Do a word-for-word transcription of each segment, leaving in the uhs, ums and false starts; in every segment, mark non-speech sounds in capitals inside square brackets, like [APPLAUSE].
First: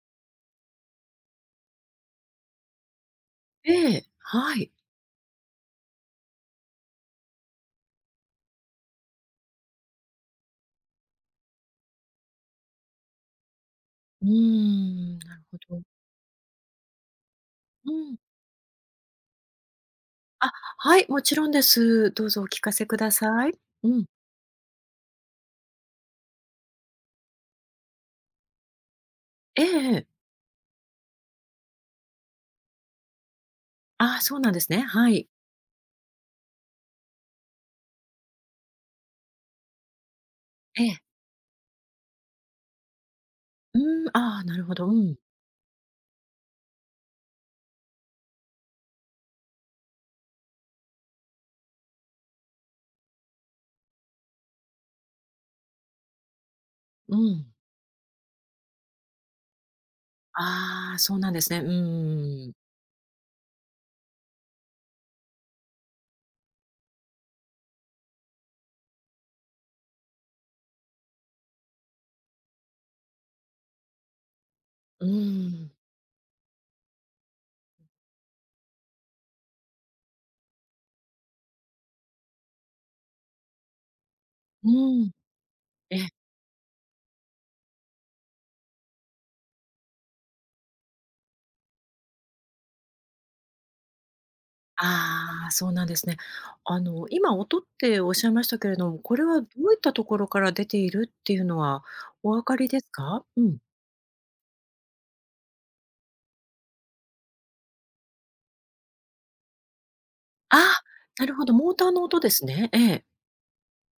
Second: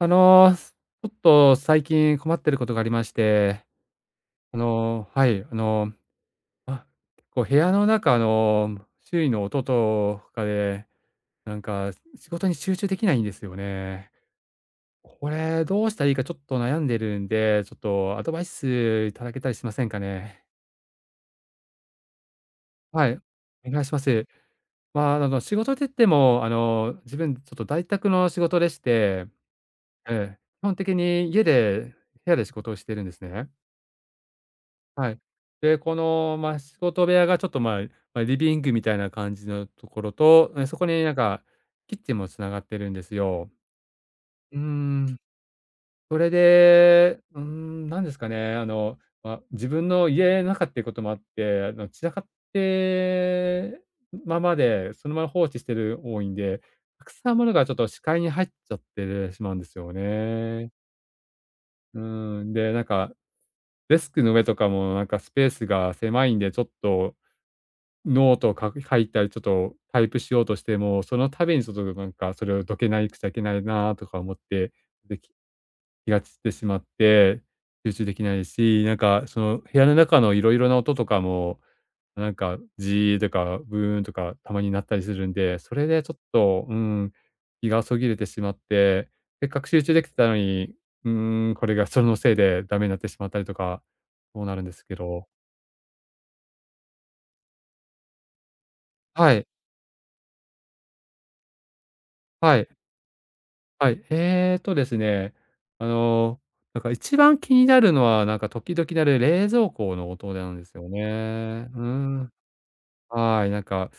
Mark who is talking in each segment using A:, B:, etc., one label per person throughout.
A: あの、すちょっと最近困ってることがありまして。
B: ええ、は
A: あ
B: い。
A: のはい、あの、あ、こう部屋の中の周囲の音とかで、なんかし仕事に集中できないんですよね。
B: うーん、
A: こ
B: なる
A: れ
B: ほど。
A: どうしたらいいかちょっと悩んでるんで、ちょっ
B: うん。
A: とアドバイス頂けたりしませんかね？
B: あ、はいもちろんです。どうぞお聞かせく
A: は
B: だ
A: い、
B: さい。
A: お願い
B: う
A: しま
B: ん。
A: す。まあ、あの、仕事って言ってもあの自分ちょっと在宅の仕事でして
B: ええええ。
A: ええ、基本的に家で、部屋で仕事をしているんですね。
B: あ、そうなんですね、
A: は
B: は
A: い。
B: い。
A: で、この、ま、仕事部屋がちょっとまあ、ま、リビングみたいな感じのところと、え、そ
B: え
A: こ
B: え。
A: になんかキッチンもつながってるんですよ。
B: うん、ああ、
A: う
B: な
A: ー
B: るほど。う
A: ん。
B: ん。
A: それで、うーん、なんですかね、あの、ま、自分の家の中っていうこともあって、あの散らかってままで、そのまま放置してる多いんで、たく
B: う
A: さんも
B: ん。
A: のがちょっと視界に入っちゃってるしまうんですよね。
B: ああ、そうなんですね、うんうん
A: う
B: うんう
A: ん、
B: ん。
A: で、なんか、デスクの上とかもなんかスペースが狭いんでちょっと、ノートをかく書いたり、ちょっとタイプしようとしても、その度にちょっとどなんかそれをどけないくちゃいけないなとか思って、
B: う
A: でき
B: ん。
A: 気が散ってしまって、集中できないし、なんかその部屋の中のいろいろな音とかも、なんかジーとかブーンとかたま
B: う
A: に鳴ったり
B: ん。
A: するんで、それ
B: え
A: で
B: え。
A: ちょっと、うん、気がそぎれてしまって、せっかく集中できてたのに、うーん、これがそのせいでダメになってしまったりとか、そうなるんですけど。
B: ああ、そうなんですね。あの今音っておっしゃいましたけれども、これ
A: は
B: は
A: い。
B: どういったところから出ているっていうのはお分か
A: は
B: り
A: い。
B: ですか？うん。
A: はい、ええとですね、あのなんか一番気になるのは、なんか時々鳴る冷蔵庫の音なんです
B: あ、
A: よ
B: なるほど、
A: ね。
B: モー
A: うー
B: ターの音で
A: ん。
B: すね。ええ。
A: はい、なんか。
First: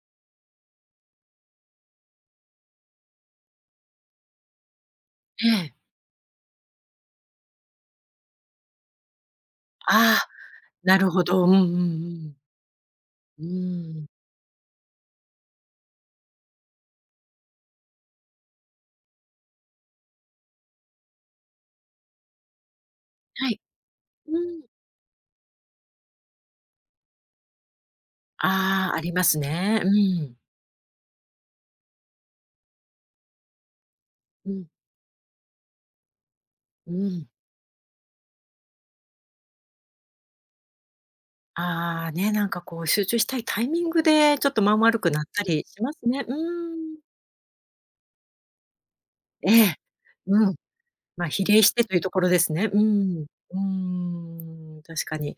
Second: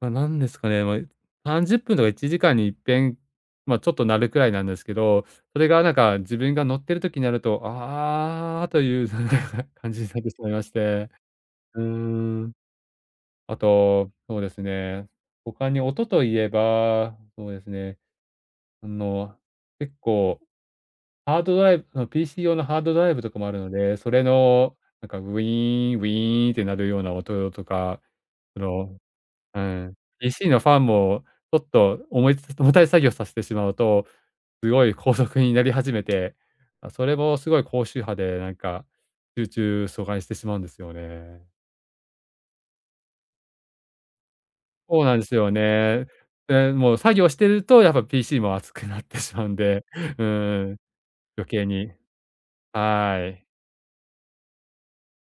A: ま、なんですかね、ま、え、さんじゅっぷんとかいちじかんにいっぺん、まあ、ちょっと鳴るくらいなんですけど、
B: え
A: それ
B: え。
A: がなんか自分が乗ってる時になると、ああという [UNINTELLIGIBLE] 感じに
B: あ
A: なっ
B: あ、
A: てしまいまし
B: なる
A: て。
B: ほど。うんうんう
A: うー
B: ん。
A: ん。
B: う
A: あ
B: ーん。
A: と、そうですね、他に音と言えば、そうですね。あの結構、ハードドライブの、PC 用のハードドライブとかも
B: は
A: ある
B: い。
A: ので、それ
B: うん。
A: のなんかウィーンウィーンって鳴るような音とか、そ
B: ああ、
A: の
B: あります
A: う
B: ね、う
A: ん。
B: ん。
A: PC のファンもちょっと重いつ重たい作業をさせてしまうと、
B: うん。
A: すごい高速になり始めて、ま、
B: う
A: それ
B: ん。
A: もすごい高周波でなんか集中阻害してしまうんですよね。
B: ああ、ね、なんかこう集中したいタイミングでちょっと間悪
A: そう
B: く
A: なん
B: なっ
A: です
B: た
A: よ
B: りします
A: ね。
B: ね。うー
A: で、も
B: ん。
A: う作業してると、やっぱ PC も熱くなってしま
B: え
A: うん
B: え、
A: で。う
B: うん。
A: ん。
B: ま、比
A: 余
B: 例
A: 計
B: して
A: に。
B: というところですね。うー
A: は
B: ん。
A: い。
B: うーん、確かに。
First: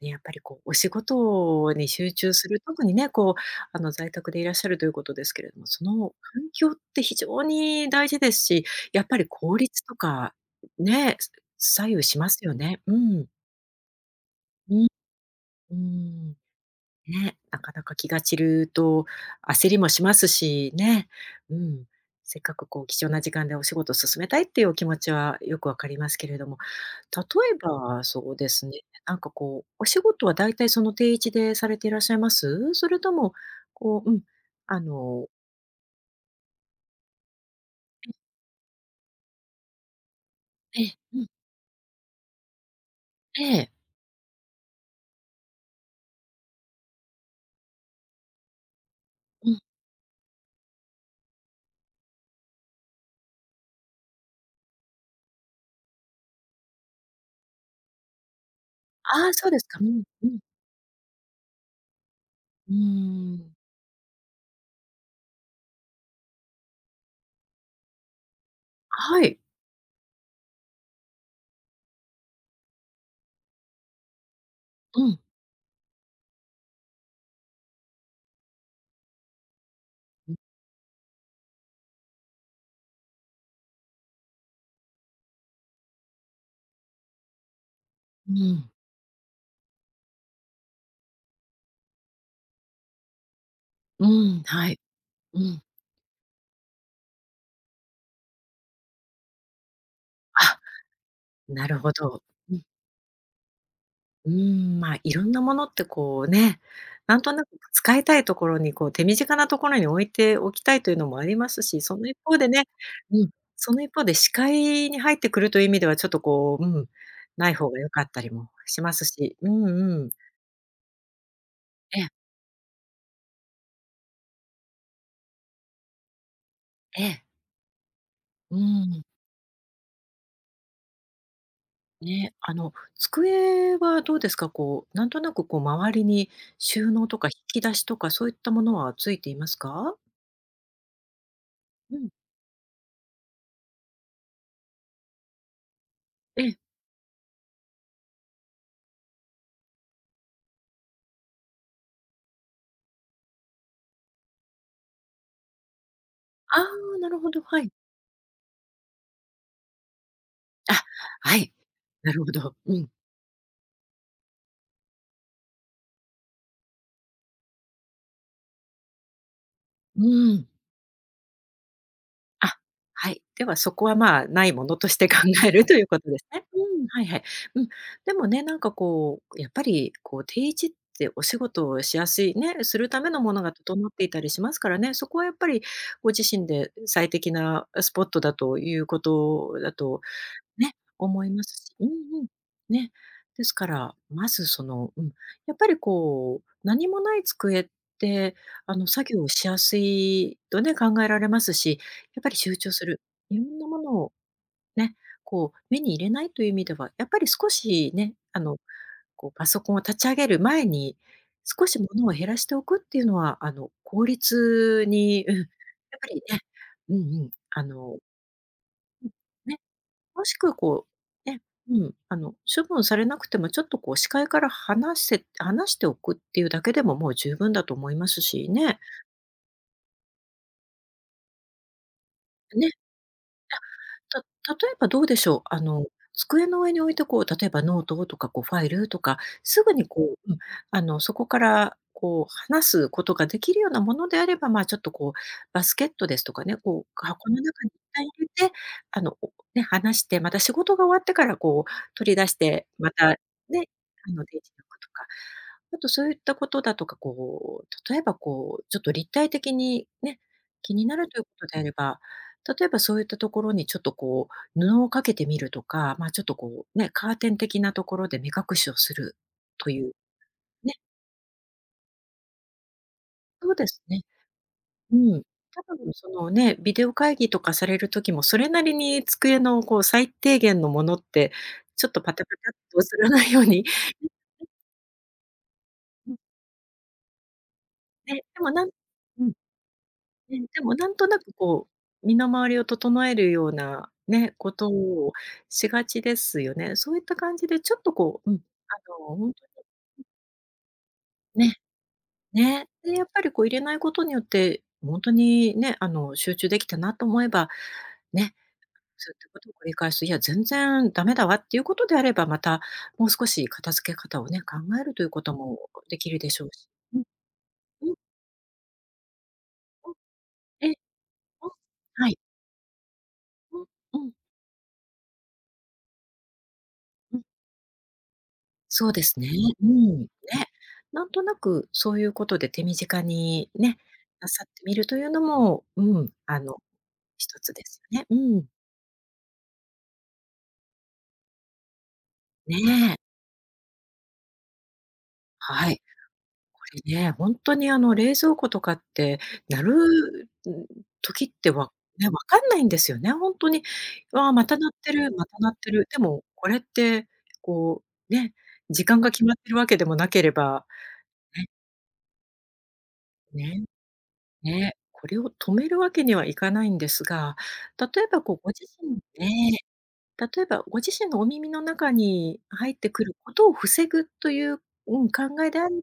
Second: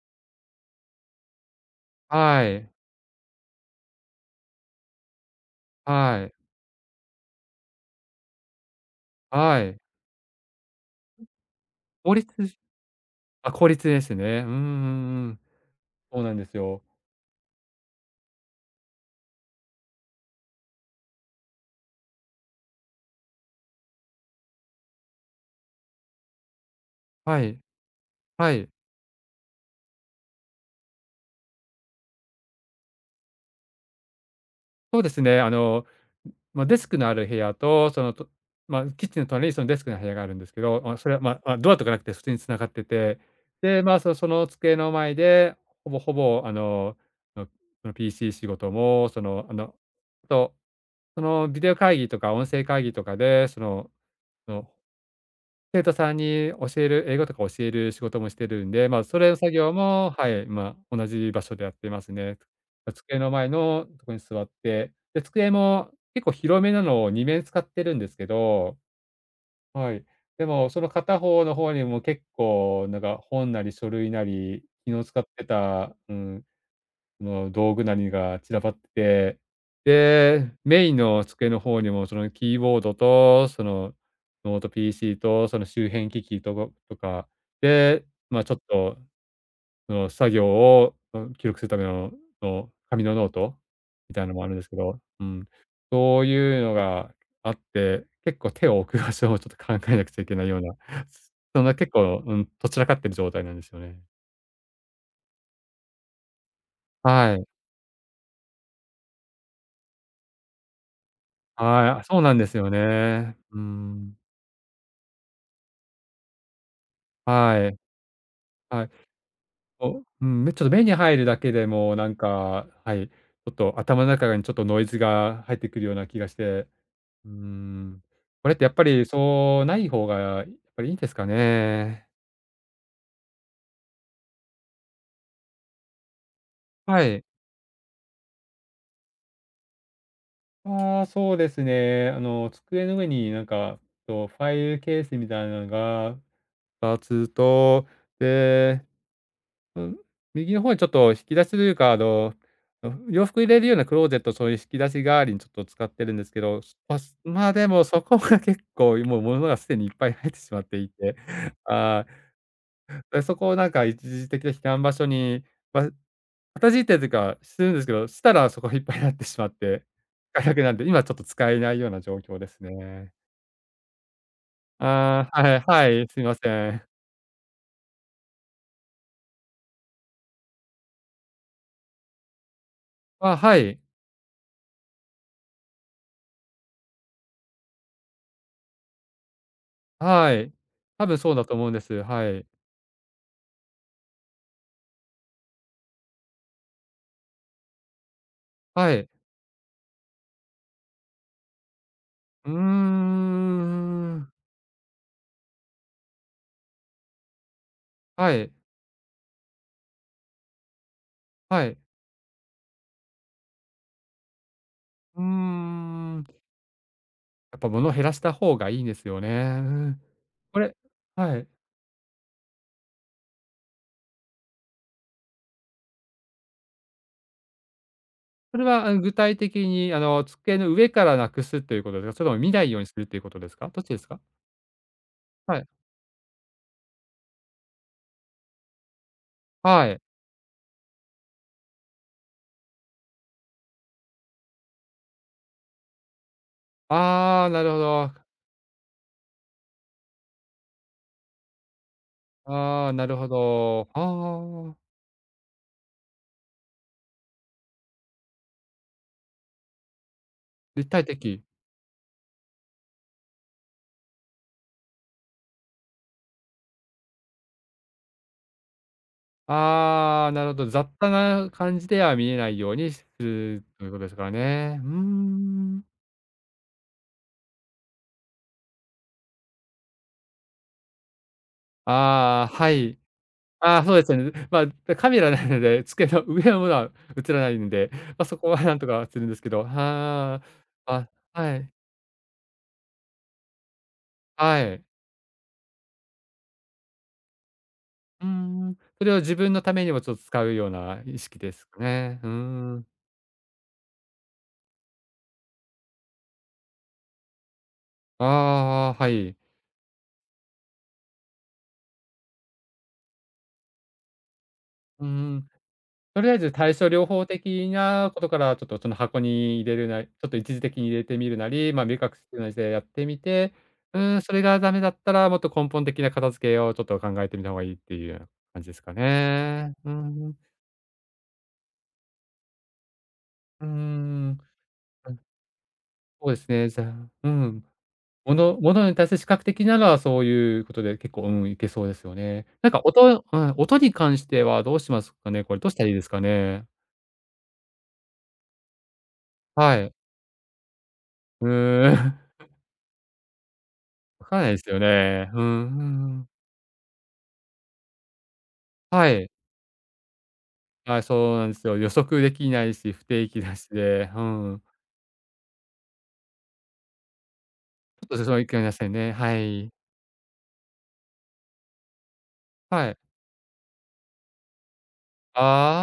B: ね、やっぱりこうお仕事に集中
A: は
B: する、
A: い。
B: とくにね、こう、あの、在宅でいらっしゃるということですけれども、その
A: はい。
B: 環境って非常に大事ですし、やっぱり効
A: はい。
B: 率とかね、
A: う
B: 左右
A: 法
B: し
A: 律。
B: ますよね。うん。
A: あ、効率ですね。うんう
B: うん。
A: んうん。
B: うー
A: そう
B: ん。
A: なんですよ。
B: ね、なかなか気が散ると焦りもしますしね。うん。せっかくこう貴重な時間でお仕事進めたいっていうお気持ちはよくわかりますけれども、例
A: は
B: え
A: い。
B: ばそうで
A: は
B: す
A: い。
B: ね、なんかこうお仕事は大体その定位置でされていらっしゃいます？それともこう、うん、あ
A: そうです
B: の
A: ね、あのまあ、デスクのある部屋とその
B: [UNINTELLIGIBLE]
A: とま、キッチンの隣にそのデスクの部屋があるんですけ
B: え
A: ど、ま、
B: え、
A: それ
B: う
A: は
B: ん。
A: ままドアとかなくて普通につながってて、
B: ええ。
A: で、まあ、そその机の前でほぼほぼあののその PC 仕事もその
B: う
A: あ
B: ん。
A: のと、そのビデオ会議とか音声会議とかでそのの生徒さんに教える、英語とか教える仕事もしてるんで、まあ、そ
B: あ
A: れ
B: あ、
A: の
B: そ
A: 作
B: うです
A: 業
B: か。うん
A: も、
B: う
A: は
B: ん。
A: い、まあ、同じ場所でやっていますね。
B: う
A: た机の
B: ー
A: 前
B: ん。
A: のとこに座って、で、机も結構広めなのをにめん使ってるんですけど。
B: はい。
A: はい、でもその片方の方にも結構なんか本なり書類なり、昨
B: う
A: 日
B: ん。
A: 使ってた、うーん、その道具なりが散らばって、
B: ん。
A: で、メインの机の方にもそのキーボードとその、ノート PC とその周辺機器とごとか、で、
B: う
A: まあ、ちょっ
B: ん。
A: と、その作業を、うん、記録するためのの紙のノート
B: う
A: みたいの
B: ん、
A: もあるんで
B: は
A: すけ
B: い。
A: ど、う
B: う
A: ん。
B: ん。
A: そういうのがあって、結構手を置く場所をちょっと考えなくちゃいけないよ
B: あ。
A: うな、そん
B: な
A: な
B: る
A: 結
B: ほ
A: 構
B: ど。
A: うん
B: うん。
A: とっ散らかっている状態なんですよね。
B: うーん、ま、いろんなものってこうね、なんと
A: は
B: な
A: い。
B: く使いたいところに、こう手短なところに置いておきたいというのもあります
A: は
B: し、
A: い、
B: そ
A: あ、
B: の一
A: そうなん
B: 方
A: で
B: で
A: す
B: ね
A: よ
B: うん。
A: ね。う
B: その一方で
A: ん。
B: 視界に入ってくるという意味ではちょっとこう、うん、ない
A: は
B: 方
A: い。
B: が良かったりもし
A: はい。
B: ますし。うん
A: お。う
B: うん。
A: ん、目、ちょっと目に入るだけでも
B: え
A: な
B: え。
A: んかはい、ちょっと頭の中がにちょっとノイズが入ってくるような気がして。
B: ええ。
A: うーん、これっ
B: う
A: てやっぱ
B: ん。
A: りそうない方がぱりいいんですかね。
B: ね、あの、机はどうですか？こう、なんとなくこう周りに収
A: は
B: 納と
A: い。
B: か引き出しとか、そういったものはついていますか？
A: あ、そうです
B: うん。
A: ね、あの、机の上に、なんか、と、ファイルケースみたいなのが
B: ええ。
A: たつと、で、うん、右の方にちょっと引き出しというか、あのの洋服入れるようなクローゼット、そういうしきだし代わりにちょっと使ってるんですけ
B: あ
A: ど、す
B: あ、
A: ぱ
B: な
A: す
B: るほど、
A: まあ、
B: は
A: で
B: い。
A: も、そこが結構、いもう物がすでにいっぱい入ってしまって
B: あ、
A: いて、
B: はい、
A: あ
B: なる
A: あ。
B: ほど。うん。
A: え、そこを、なんか、一時的なひかんばしょに、わるかたじいてるてか、してるんですけど、したら、そこひっぱいなってしまって。
B: うー
A: あ、
B: ん。
A: ひゃくなんで、今ちょっと使えないような状況で
B: あ、
A: す
B: は
A: ね。
B: い、ではそこは、まあ、ないものとして考
A: あ、
B: え
A: はい
B: るという
A: は
B: こ
A: い、
B: とで
A: す
B: す
A: いま
B: ね。う
A: せ
B: ーん、
A: ん。
B: はいはい。うん、でもね、なんか、こう、やっぱり、こう、定位置ってお仕事をしやすい、ね、するためのも
A: あ、
B: のが
A: はい。
B: 整っていたりしますからね、そこはやっぱりご自身で、え、最適な、あ、スポットだということだと
A: はい、
B: ね、
A: 多分
B: 思い
A: そう
B: ま
A: だと
B: す
A: 思うん
B: し
A: で
B: うん-
A: す、
B: うん。
A: はい。
B: ね、ですから、まず、その、うん、やっぱり、こう、何もない机って、あの、
A: はい。
B: 作業しやすいとね、考えられますし、やっぱり
A: うー
B: 集中する。いろんなものを、
A: ん。
B: ね、こう、目に入れないという意味では、やっぱり少しね、
A: は
B: あ
A: い。
B: の、こう、パソコンを立ち上げる前に
A: は
B: 少
A: い。
B: し物を減らしておくっていうのは、あの、効率
A: うー
B: に、うん、やっぱり
A: ん。
B: ね、うんうん、
A: やっ
B: あ
A: ぱ物を
B: の
A: 減らした方がいいね
B: う
A: す
B: ん。
A: よ
B: ね。
A: ね。
B: もしくは、
A: これ
B: こう、
A: は
B: ね、
A: い。
B: うん、あの、処分されなくてもちょっと、こう、視界から離せ離しておくっていうだけでも、もう十分だと思いますし
A: それ
B: ね。
A: は、あん、具体的に、あの、机の上からなくすということでか、それとも見
B: ん、
A: な
B: ね。
A: いようにするっていうことですか、どっちですか。
B: あ、た例えばどうでしょう。
A: は
B: あ
A: い。
B: の、机の上、こう、例えばノートとか、こう、ファイルとか、すぐに、
A: はい。
B: こううん、あの、そこから、こう、離すことができるようなものであれば、まあ、ちょっと、こう、バスケットですとかね、こう、箱の
A: ああ、な
B: 中に
A: る
B: い
A: ほ
B: っかい
A: ど。
B: 入れて、あの、置くね、離して、また仕事が終わってから、こう、取り出して、
A: あ
B: ま
A: あ、な
B: た、
A: るほ
B: ね。
A: ど。あ
B: 缶の定位置箱
A: ああ。
B: とか。あとそういったことだとか、こう、例えば、こう、ちょっと立体的に、ね、気
A: 立
B: にな
A: 体
B: るというこ
A: 的。
B: とであれば、例えばそういったところにちょっと、こう、布をかけてみるとか、まあ、ちょっと、こう、ね、カーテン的なところで目隠しをするという、
A: ああ、なるほど。
B: ね。
A: 雑多な感じでは見えないようにしす
B: そう
A: る
B: です
A: というこ
B: ね。
A: とですからね。うー
B: うん、多
A: ん。
B: 分そのね、ビデオ会議とかされる時もそれなりに、机の、こう、最低限のものって、ちょっとパタパ
A: あ
B: タっ
A: あ、あ、は
B: て
A: い。
B: 映らないように
A: あ、そうですね、う
B: [UNINTELLIGIBLE]
A: まあ、だ、カメラないので、机
B: うん。
A: の上のものは映らないんで、
B: ね、
A: ま、そ
B: で
A: こ
B: も、
A: は
B: なん
A: なんとかはす
B: う
A: るん
B: ん。
A: ですけど。
B: う
A: は
B: ん、でも、な
A: あ、
B: んと
A: あ、
B: なく、
A: は
B: こ
A: い。
B: う、身の回りを整えるようなね、こ
A: は
B: と
A: い。
B: をしがちですよね。そういった感じでちょっと、こ
A: うー
B: う、うん、あ
A: ん。それ
B: の、
A: は
B: ほん
A: 自
B: と
A: 分
B: に
A: のためにも
B: うん
A: ちょっ使うような意識で
B: ね。
A: すかね。ふー
B: ね、
A: ん。
B: で、やっぱり、こう、入れないことによって、うぉんとにね、あの、集中できたなと思えば、
A: あ
B: ね、
A: あああ、は
B: そういった
A: い。
B: ことを繰り返す、いや全然ダメだわっていうことであれば、またもう少し片付け方をね、考えると
A: う
B: い
A: ん
B: うこと
A: うん。
B: もできる
A: とり
B: で
A: あえ
B: しょう
A: ず
B: し。
A: 対処
B: うん。
A: 療法的
B: うん。
A: なことから、ちょっと、その箱に入れれ
B: うん。
A: ない、ちょっと一時
B: え。う
A: 的に入れてみるな
B: ん。
A: り、まあ、目
B: は
A: 隠
B: い。
A: すむじでやってみて、
B: うう
A: う
B: ん。
A: ーん、それがダメだったら、もっと根本的な片付けをちょっと
B: う
A: 考
B: ん。
A: えてみた方がいいっていうような感じです
B: そう
A: か
B: ですね。うー
A: ね。う
B: ん。
A: ん
B: ね。
A: うん。
B: なんとなくそういうことで手短に、
A: うー
B: ね、な
A: ん。
B: さってみるとい
A: う
B: うの
A: ん。
B: も、うん、
A: そうで
B: あ
A: す
B: の
A: ね、じゃあ
B: ひ
A: う
B: とつで
A: ん。
B: すよね。う
A: も
B: ん。
A: のものに対する視覚的なのはそういうことで結構、うん、いけそうですよね。
B: ね
A: なんか
B: え。
A: 音へのはい、音に関してはどうしますかね、これ、ど
B: は
A: し
B: い。
A: たらいいですか
B: こ
A: ね。
B: れね、ほんとに、あの、冷蔵庫とかって、やる
A: はい。
B: うん、時っ
A: へ
B: てわ
A: え。
B: ね、分
A: [CHUCKLES]
B: かんないんですよね、ほんとに、
A: わ
B: わあ、
A: から
B: ま
A: な
B: た
A: いす
B: 鳴っ
A: よ
B: てる、ま
A: ね。
B: た
A: ふ
B: 鳴っ
A: ん
B: て
A: ふんふ
B: る。でも、
A: ん。
B: これって、こう、ね、時間
A: は
B: が決
A: い。
B: まってるわけでもなければ、
A: はい、そうな
B: ね
A: んすよ。予測できないし、不定期だ
B: ね。
A: しで、ふーん。
B: ね、これを止めるわけにはいかないんですが、例えば、こう、ご自
A: [UNINTELLIGIBLE] せん
B: 身
A: ね、
B: で、
A: はい。
B: 例えばご自身のお耳の中に、あ、入って
A: はい。
B: くることを防ぐという、うん、考えであれば、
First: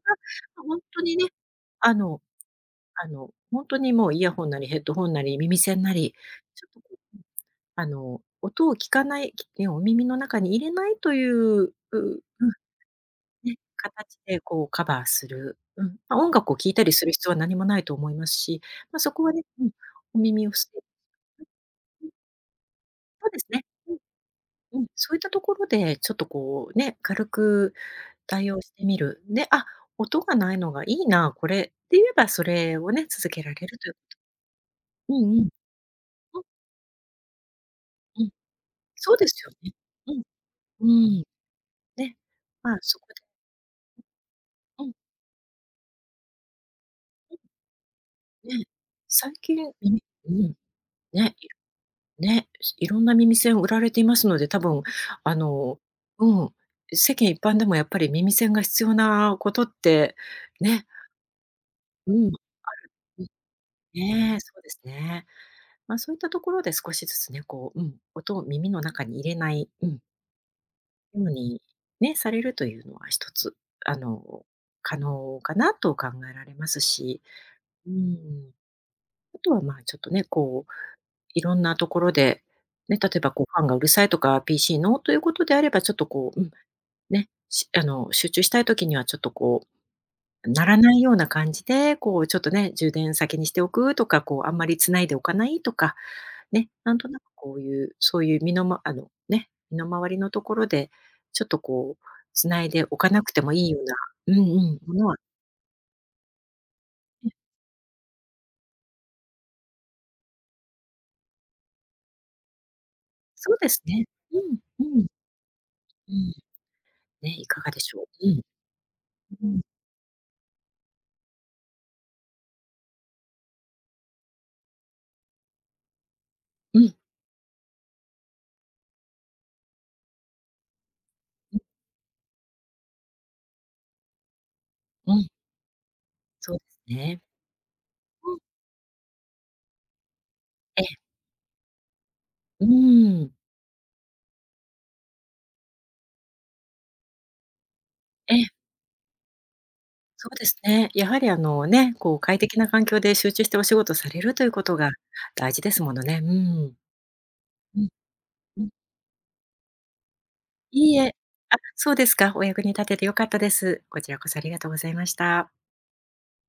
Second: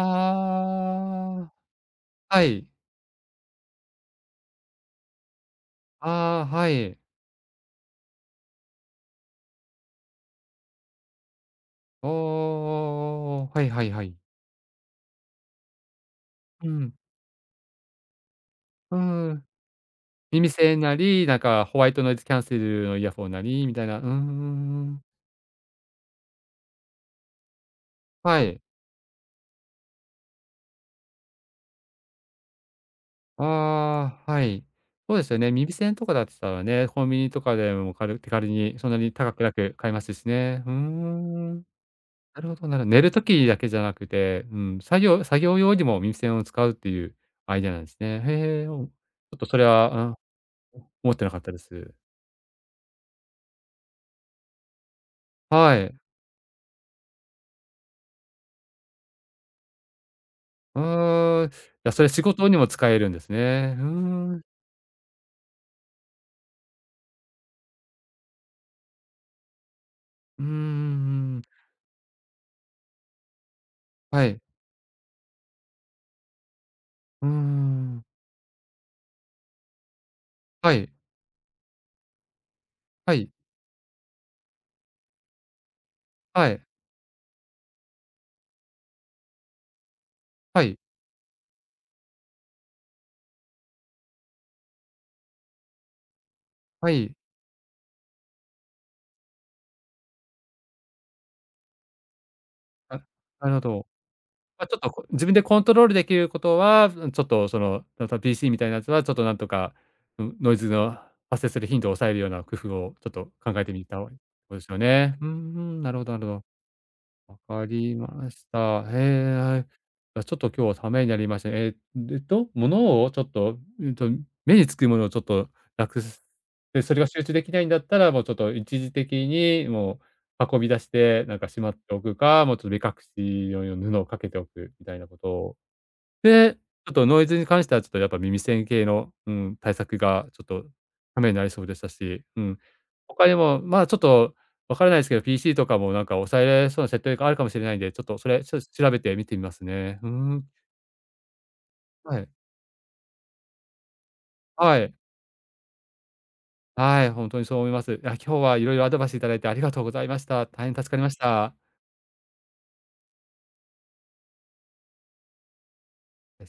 B: ま、ほんとにね、
A: あ、
B: あの
A: はい。
B: あの、ほんとにもうイヤホンなりヘッドホンなり耳栓なり、
A: ああ、
B: ちょ
A: は
B: っと、こ
A: い。
B: ううん、あの、音を聞かない、きえ、お耳の中に入れないという、う
A: おお
B: うん。
A: おおお、
B: ね、
A: はいはいはい。
B: 形で、こう、カバーする、うん。ま、音楽を
A: う
B: 聴いたり
A: ん。
B: する必要は何もないと思いますし、
A: う
B: ま、そこは
A: ー
B: ね
A: ん。
B: うん、お耳
A: 耳
B: をす
A: 栓なり、なんかホワイト
B: [UNINTELLIGIBLE]
A: ノイズキャンセルのイヤ
B: そ
A: ホ
B: う
A: ン
B: で
A: な
B: すね。
A: り、みたい
B: うん。
A: な、うんうん
B: うん、
A: うん。
B: そういったところで、ちょっと、こう、ね、軽く
A: は
B: 対
A: い。
B: 応してみる、ね、「あ、音が無いのがいいな、これ」って言えば、それをね、続けられると。
A: ああ、はい。
B: う
A: そうで
B: ん
A: すよ
B: うん。
A: ね、耳栓とかだっつ
B: うん。
A: たらね、コンビニとかでも軽
B: うん。
A: 手軽にそんなに
B: そうで
A: 高
B: す
A: く
B: よ
A: な
B: ね、
A: く買えますしね。ふーん、
B: う
A: う
B: ん。うーん。
A: んうん。
B: ね、
A: なるほど、
B: ま
A: な
B: あ、
A: るほ
B: そ
A: 寝
B: こ
A: る
B: で
A: 時だけじゃなくて、うん、
B: うん。
A: 作業作業用にも耳栓を使うっていう
B: う
A: アイディアなんですね。
B: ん。
A: へ
B: ね。
A: え、おうち
B: 最
A: ょっとそ
B: 近、
A: れ
B: え
A: は、あ、う
B: み
A: ん、うん、
B: ううん。
A: 思ってな
B: ね、
A: かっ
B: い
A: たです。
B: ろね、えし色んな耳栓を売られていますので、多分、あ
A: は
B: の
A: い。
B: うん、う世間一般でもやっぱり耳栓が必要なことって、
A: う
B: ね。
A: ーん、じゃ、それ
B: う
A: 仕
B: ん。ある。
A: 事にも使えるんで
B: うん。
A: すね。ふー
B: ねえ、
A: ん。
B: そうですね。ま、そういったところで少しずつね、こう、うん、音を耳の中に入れない、うん。
A: うーん、う
B: ふう
A: ん。
B: に、ね、されるというのはひとつ、あ
A: はい。
B: の、可能かなと考えられますし。
A: うー
B: うー
A: ん。
B: ん。あとは、まあ、ちょっとね、こう、
A: はい。
B: いろんなところで、ね、例
A: は
B: え
A: い。
B: ば、こう、ファンがうるさいとか、PC の、ということであれば、ちょっと、こう、う
A: は
B: ん、
A: い。
B: ね、しあの、集中したい時には、ちょっと、こう、
A: は
B: 鳴ら
A: い。
B: ないような感じで、こう、ちょっとね、充電先にしておくとか、こう、あんまり繋いでおかないとか、ね、
A: は
B: なんと
A: い。
B: なくこういう、そういう身のまあの、ね、身の回りのところで、ちょっと、こう、繋いでお
A: あ、
B: かなくて
A: な
B: も
A: るほ
B: いいよう
A: ど。
B: なうんう
A: あ、ちょ
B: ん、
A: っと、
B: も
A: こ
B: のは
A: 自分でコントロールできることは、ずうん、ちょっ
B: え。
A: と、その、ちょっと PC みたいなやつは、ちょっとなんとか、うん、ノイズの発生する頻度を抑えるような工夫を、ちょっと
B: そ
A: 考
B: う
A: え
B: で
A: て
B: す
A: みた
B: ね。
A: おい
B: う
A: そうですよ
B: んうん。
A: ね。うん、ふん、なるほど
B: う
A: なるほ
B: ん。
A: ど。
B: ね、い
A: わ
B: か
A: か
B: がでし
A: り
B: ょ
A: ま
B: う。うん。
A: し
B: う
A: た。へえ、
B: う
A: は
B: ん。
A: い。や、ちょっと今日はためになりました。ええ、ると、物をちょっと、うんと、目に付くものをちょっとなくす、
B: う
A: で、
B: ん。
A: それが集中できないんだったら、もう、ちょっと一時的にもう運び出して、なんか、
B: う
A: し
B: ん。
A: まっておくか、もう、ちょ目隠し用よ布をかけておくみたいな
B: う
A: こ
B: ん。
A: とを。
B: そ
A: で、
B: うす
A: あと
B: ね。
A: ノイズに関しては、ちょっとやっぱ
B: う
A: 耳
B: ん。
A: 栓形の、うん、対策がちょっと
B: ええ。
A: 為になりそうでしたし、うん。
B: うー
A: 他に
B: ん。
A: も、まあ、ちょっとわからないですけど、PC とかも、なんか、抑えられそうな設定があるかもしれないんで、ちょっとそ
B: え
A: れ、
B: え。
A: ちょし調べて見てみますね。ふー
B: そう
A: ん。
B: ですね、やはり、あの、ね、こ
A: は
B: う、
A: い。
B: 快適な環境で集中してお仕事されるということ
A: は
B: が
A: い。
B: 大事ですものね。うーん。
A: はい、ほんとにそう思い
B: う
A: ま
B: ん。
A: す。や、今日は
B: う
A: い
B: ん。
A: ろいろアドバイスいただいて、ありがとうございました。大変助
B: いい
A: かり
B: え、
A: ました。
B: あ、そうですか。お役に立ててよかったです。こちらこそ、ありがとうございました。
A: です。